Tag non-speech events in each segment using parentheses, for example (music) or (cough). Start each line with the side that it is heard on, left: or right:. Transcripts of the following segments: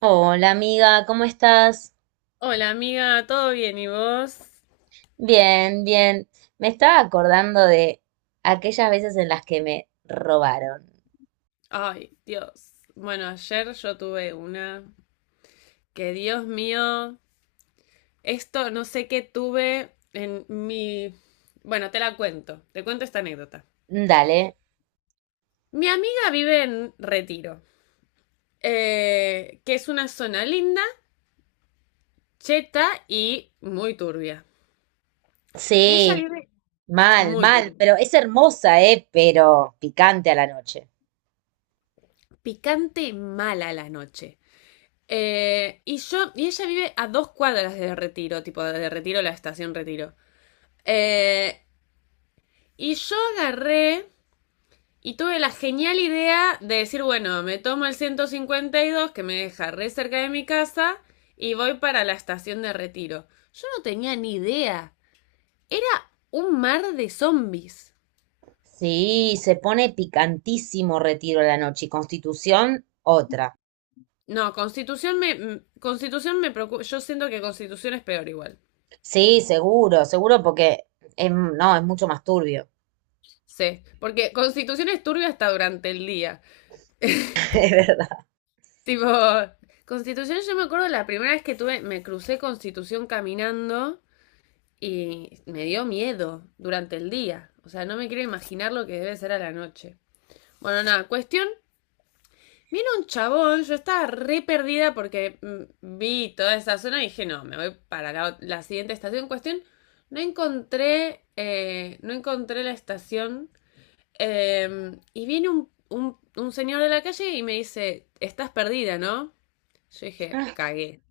right: Hola amiga, ¿cómo estás?
left: Hola amiga, ¿todo bien? ¿Y vos?
right: Bien, bien. Me estaba acordando de aquellas veces en las que me robaron.
left: Ay, Dios. Bueno, ayer yo tuve una que, Dios mío, esto no sé qué tuve en mi... Bueno, te cuento esta anécdota.
right: Dale.
left: Mi amiga vive en Retiro, que es una zona linda, cheta y muy turbia. Y ella
right: Sí,
left: vive
right: mal,
left: muy
right: mal,
left: turbia,
right: pero es hermosa, ¿eh? Pero picante a la noche.
left: picante mala a la noche. Y ella vive a dos cuadras de Retiro, tipo de Retiro, la estación Retiro. Eh, y yo agarré y tuve la genial idea de decir, bueno, me tomo el 152 que me deja re cerca de mi casa y voy para la estación de Retiro. Yo no tenía ni idea. Era un mar de zombies.
right: Sí, se pone picantísimo Retiro a la noche y Constitución otra.
left: No, Constitución me. Constitución me preocupa. Yo siento que Constitución es peor igual.
right: Sí, seguro, seguro porque no, es mucho más turbio.
left: Sí. Porque Constitución es turbia hasta durante el día.
right: (laughs) Es verdad.
left: Tipo. Constitución, yo me acuerdo la primera vez que tuve. Me crucé Constitución caminando. Y me dio miedo durante el día. O sea, no me quiero imaginar lo que debe ser a la noche. Bueno, nada, cuestión. Viene un chabón, yo estaba re perdida porque vi toda esa zona y dije, no, me voy para la siguiente estación. Cuestión, no encontré la estación. Y viene un señor de la calle y me dice, estás perdida, ¿no? Yo dije, cagué.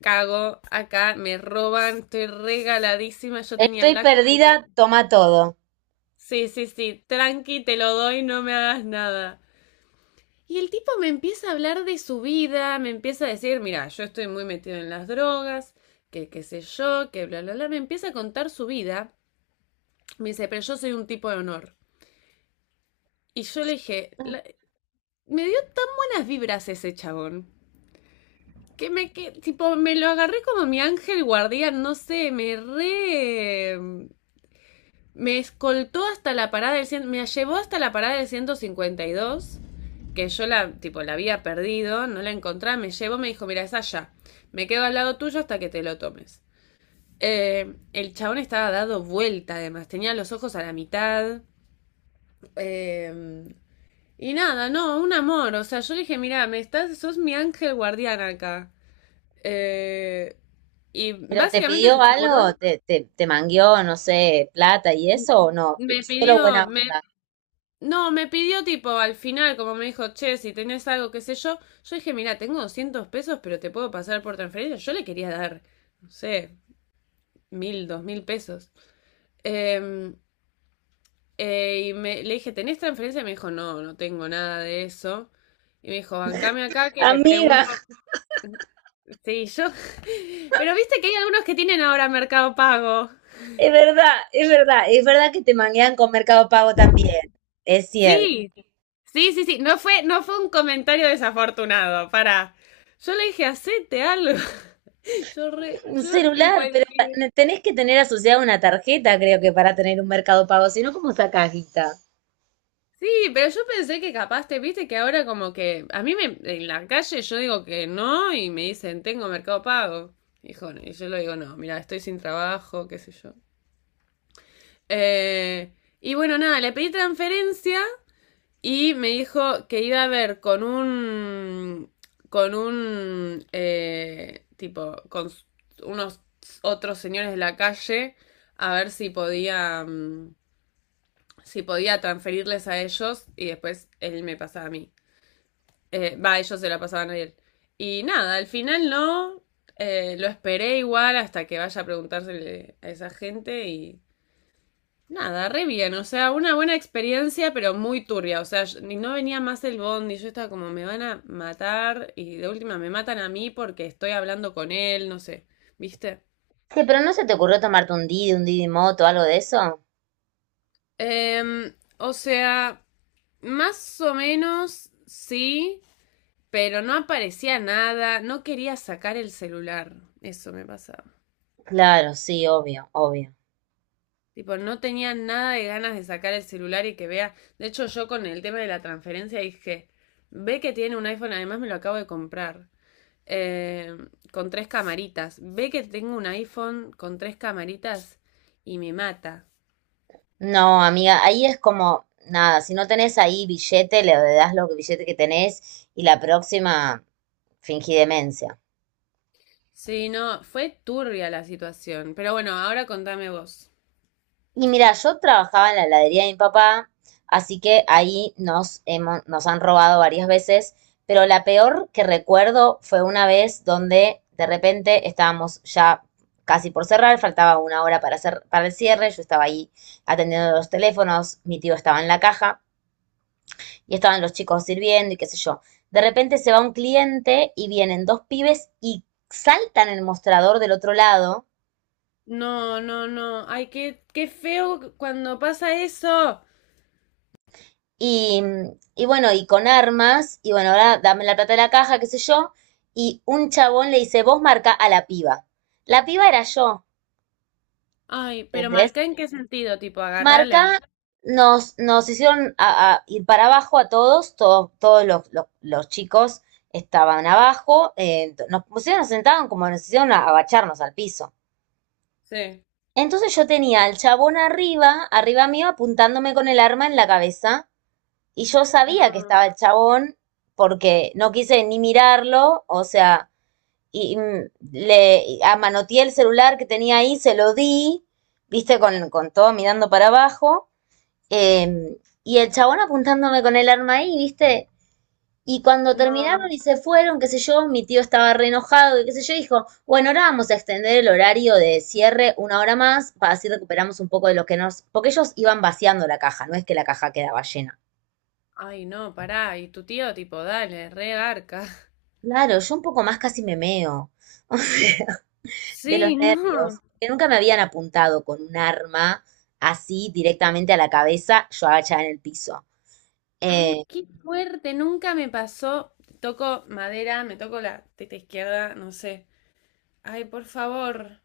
left: Cago, acá me roban, estoy regaladísima. Yo tenía
right: Estoy
left: la computadora.
right: perdida, toma todo.
left: Sí, sí, sí, tranqui, te lo doy, no me hagas nada. Y el tipo me empieza a hablar de su vida, me empieza a decir, mira, yo estoy muy metido en las drogas, que qué sé yo, que bla, bla, bla, me empieza a contar su vida. Me dice, pero yo soy un tipo de honor. Y yo le dije, me dio tan buenas vibras ese chabón, que tipo, me lo agarré como mi ángel guardián, no sé, me re... Me escoltó hasta la parada del... Me llevó hasta la parada del 152, que yo la, tipo, la había perdido, no la encontraba, me llevó, me dijo, mira, es allá. Me quedo al lado tuyo hasta que te lo tomes. El chabón estaba dado vuelta, además, tenía los ojos a la mitad. Eh, y nada, no, un amor. O sea, yo le dije, mira, me estás, sos mi ángel guardián acá. Eh, y
right: ¿Pero te
left: básicamente se
right: pidió
left: aseguró.
right: algo? ¿Te mangueó, no sé, plata y eso o no?
left: Me
right: Solo buena
left: pidió, me,
right: onda.
left: No, me pidió tipo al final, como me dijo, che, si tenés algo, qué sé yo. Yo dije, mira, tengo 200 pesos, pero te puedo pasar por transferencia. Yo le quería dar, no sé, 1000, 2000 pesos. Em, y le dije, ¿tenés transferencia? Y me dijo, no, no tengo nada de eso. Y me dijo, bancame acá que le
right: Amiga,
left: pregunto. Sí, yo. (laughs) Pero viste que hay algunos que tienen ahora Mercado Pago.
right: es verdad, es verdad, es verdad que te manguean con Mercado Pago también. Es cierto.
left: Sí, sí, sí, sí. No fue un comentario desafortunado. Para. Yo le dije, hacete algo. (laughs) Yo, re-
right: Un
left: yo en
right: celular, pero
left: cualquier...
right: tenés que tener asociada una tarjeta, creo que, para tener un Mercado Pago, si no, ¿cómo sacás guita?
left: Sí, pero yo pensé que capaz te viste que ahora como que a mí me, en la calle yo digo que no y me dicen tengo Mercado Pago. Hijo, y yo le digo no, mira, estoy sin trabajo, qué sé yo. Eh, y bueno, nada, le pedí transferencia y me dijo que iba a ver con un con un eh, tipo con s- unos otros señores de la calle a ver si podía transferirles a ellos y después él me pasaba a mí. Ellos se la pasaban a él. Y nada, al final no. Lo esperé igual hasta que vaya a preguntársele a esa gente y nada, re bien. O sea, una buena experiencia, pero muy turbia. O sea, ni no venía más el bondi. Yo estaba como, me van a matar y de última me matan a mí porque estoy hablando con él, no sé. ¿Viste?
right: Che, pero ¿no se te ocurrió tomarte un Didi Moto, algo de eso?
left: O sea, más o menos sí. Pero no aparecía nada, no quería sacar el celular. Eso me pasaba.
right: Claro, sí, obvio, obvio.
left: Tipo, no tenía nada de ganas de sacar el celular y que vea. De hecho, yo con el tema de la transferencia dije, ve que tiene un iPhone, además me lo acabo de comprar. eh, con tres camaritas. Ve que tengo un iPhone con tres camaritas y me mata.
right: No, amiga, ahí es como, nada, si no tenés ahí billete, le das los billete que tenés y la próxima fingí demencia.
left: Sí, no, fue turbia la situación. Pero bueno, ahora contame vos.
right: Y mira, yo trabajaba en la heladería de mi papá, así que ahí nos han robado varias veces, pero la peor que recuerdo fue una vez donde de repente estábamos ya casi por cerrar, faltaba una hora para para el cierre, yo estaba ahí atendiendo los teléfonos, mi tío estaba en la caja, y estaban los chicos sirviendo y qué sé yo. De repente se va un cliente y vienen dos pibes y saltan el mostrador del otro lado
left: No, no, no. Ay, qué feo cuando pasa eso.
right: y, y bueno, y con armas, y bueno, ahora dame la plata de la caja, qué sé yo, y un chabón le dice, vos marca a la piba. La piba era yo,
left: Ay, pero
right: ¿entendés?
left: marca en qué sentido, tipo, agárrala.
right: Marca, nos hicieron a ir para abajo a todos, todos, todos los, los chicos estaban abajo, nos sentaban como nos hicieron agacharnos al piso.
left: Sí.
right: Entonces yo tenía al chabón arriba, arriba mío, apuntándome con el arma en la cabeza. Y yo sabía que estaba
left: No,
right: el chabón porque no quise ni mirarlo, o sea, y, mm, le y amanoteé el celular que tenía ahí, se lo di, viste, con todo mirando para abajo. Y el chabón apuntándome con el arma ahí, viste. Y cuando terminaron
left: no.
right: y se fueron, qué sé yo, mi tío estaba re enojado, y qué sé yo, dijo, bueno, ahora vamos a extender el horario de cierre una hora más para así recuperamos un poco de lo que nos... Porque ellos iban vaciando la caja, no es que la caja quedaba llena.
left: Ay, no, pará. Y tu tío, tipo, dale, re garca.
right: Claro, yo un poco más casi me meo, (laughs) o sea, de los
left: Sí, (laughs)
right: nervios,
left: no.
right: que nunca me habían apuntado con un arma así directamente a la cabeza, yo agachada en el piso.
left: Ay,
right: Eh,
left: qué fuerte. Nunca me pasó. Toco madera, me toco la teta izquierda, no sé. Ay, por favor.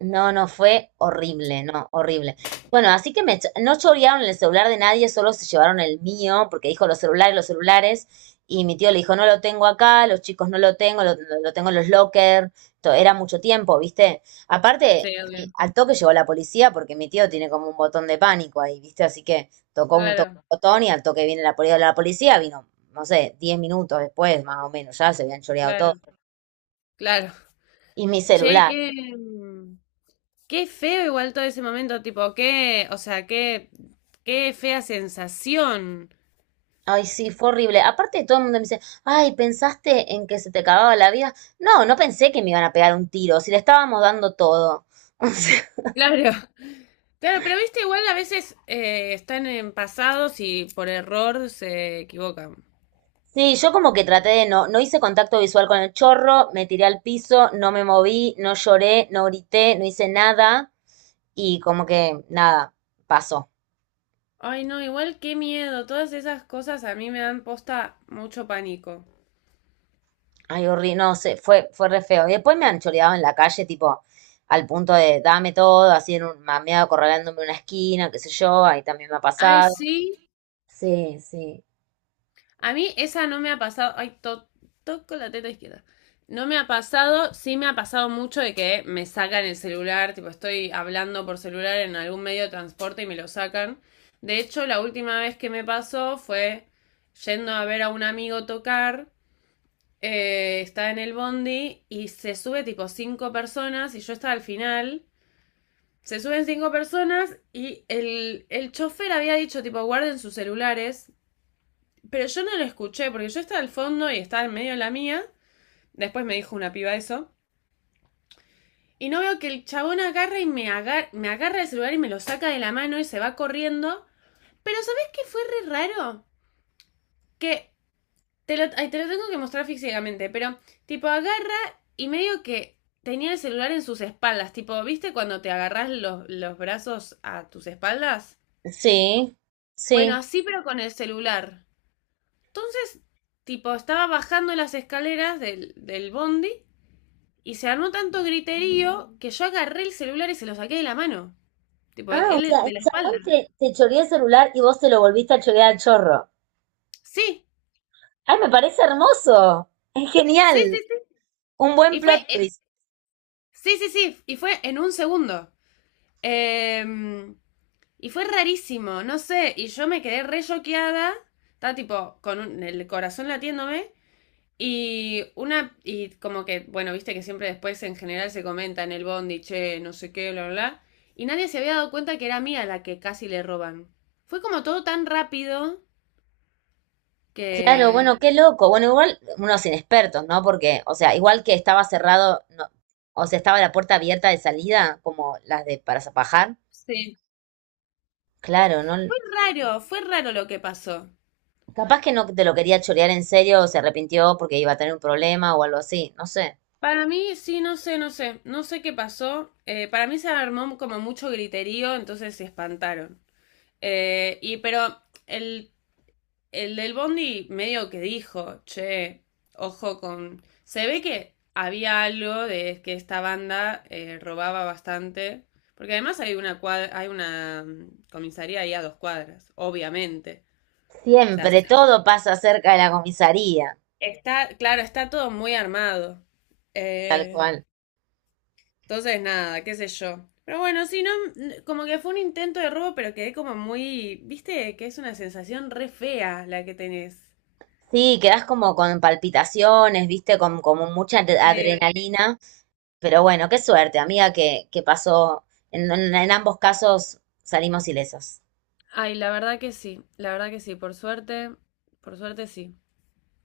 right: No, no, fue horrible, no, horrible. Bueno, así que no chorearon el celular de nadie, solo se llevaron el mío, porque dijo los celulares, y mi tío le dijo, no lo tengo acá, los chicos no lo tengo, lo tengo en los lockers, era mucho tiempo, ¿viste? Aparte,
left: Sí,
right: sí,
left: obvio.
right: al toque llegó la policía, porque mi tío tiene como un botón de pánico ahí, ¿viste? Así que tocó un
left: Claro,
right: botón y al toque viene la policía vino, no sé, 10 minutos después, más o menos, ya se habían choreado todo.
left: claro, claro.
right: Y mi
left: Che,
right: celular.
left: qué feo igual todo ese momento, tipo, qué, o sea, qué, qué fea sensación.
right: Ay, sí, fue horrible. Aparte, todo el mundo me dice, ay, ¿pensaste en que se te acababa la vida? No, no pensé que me iban a pegar un tiro, si le estábamos dando todo. (laughs) O sea,
left: Claro. Claro, pero viste, igual a veces están en pasados y por error se equivocan.
right: sí, yo como que traté de no hice contacto visual con el chorro, me tiré al piso, no me moví, no lloré, no grité, no hice nada y como que nada, pasó.
left: Ay, no, igual qué miedo. Todas esas cosas a mí me dan posta mucho pánico.
right: Ay, horrible, no sé, fue re feo. Y después me han choreado en la calle, tipo, al punto de dame todo, así en un mameado acorralándome en una esquina, qué sé yo, ahí también me ha
left: Ay,
right: pasado.
left: sí.
right: Sí, sí.
left: A mí esa no me ha pasado. Ay, toco la teta izquierda. No me ha pasado, sí me ha pasado mucho de que me sacan el celular, tipo estoy hablando por celular en algún medio de transporte y me lo sacan. De hecho, la última vez que me pasó fue yendo a ver a un amigo tocar. Está en el bondi y se sube tipo cinco personas y yo estaba al final. Se suben cinco personas y el chofer había dicho tipo guarden sus celulares, pero yo no lo escuché porque yo estaba al fondo y estaba en medio de la mía. Después me dijo una piba eso. Y no veo que el chabón agarra y me agarra el celular y me lo saca de la mano y se va corriendo. Pero ¿sabés qué fue re raro? Que... Ay, te lo tengo que mostrar físicamente, pero tipo agarra y medio que tenía el celular en sus espaldas, tipo, ¿viste cuando te agarras los brazos a tus espaldas?
right: Sí,
left: Bueno,
right: sí.
left: así pero con el celular. Entonces, tipo, estaba bajando las escaleras del bondi y se armó tanto griterío que yo agarré el celular y se lo saqué de la mano. Tipo,
right: Ah, o
left: él
right: sea,
left: de
right: el
left: la
right: chabón
left: espalda.
right: te choreó el celular y vos te lo volviste a chorear al chorro.
left: Sí,
right: Ay, me parece hermoso. Es
left: sí,
right: genial.
left: sí, sí.
right: Un buen
left: Y fue,
right: plot
left: en-
right: twist.
left: sí, sí, sí. Y fue en un segundo. Em, Y fue rarísimo, no sé, y yo me quedé re choqueada, estaba tipo con el corazón latiéndome y una y como que, bueno, viste que siempre después en general se comenta en el bondi, che, no sé qué, bla, bla, bla, y nadie se había dado cuenta que era mía la que casi le roban. Fue como todo tan rápido
right: Claro,
left: que...
right: bueno, qué loco. Bueno, igual unos inexpertos, ¿no? Porque, o sea, igual que estaba cerrado, o sea, estaba la puerta abierta de salida, como las de para zapajar.
left: Sí.
right: Claro, ¿no?
left: Fue raro lo que pasó.
right: Capaz que no te lo quería chorear en serio o se arrepintió porque iba a tener un problema o algo así, no sé.
left: Para mí, sí, no sé qué pasó. Para mí se armó como mucho griterío, entonces se espantaron. Y pero el del Bondi medio que dijo, che, ojo con... Se ve que había algo de que esta banda robaba bastante, porque además hay una comisaría ahí a dos cuadras, obviamente. O sea,
right: Siempre todo pasa cerca de la comisaría,
left: está, claro, está todo muy armado.
right: tal
left: Eh,
right: cual.
left: entonces, nada, qué sé yo. Pero bueno, sí no, como que fue un intento de robo, pero quedé como muy, viste, que es una sensación re fea la que tenés.
right: Sí, quedás como con palpitaciones, viste, con como mucha
left: Sí.
right: adrenalina, pero bueno, qué suerte, amiga, que pasó. En ambos casos salimos ilesas.
left: Ay, la verdad que sí, la verdad que sí, por suerte sí.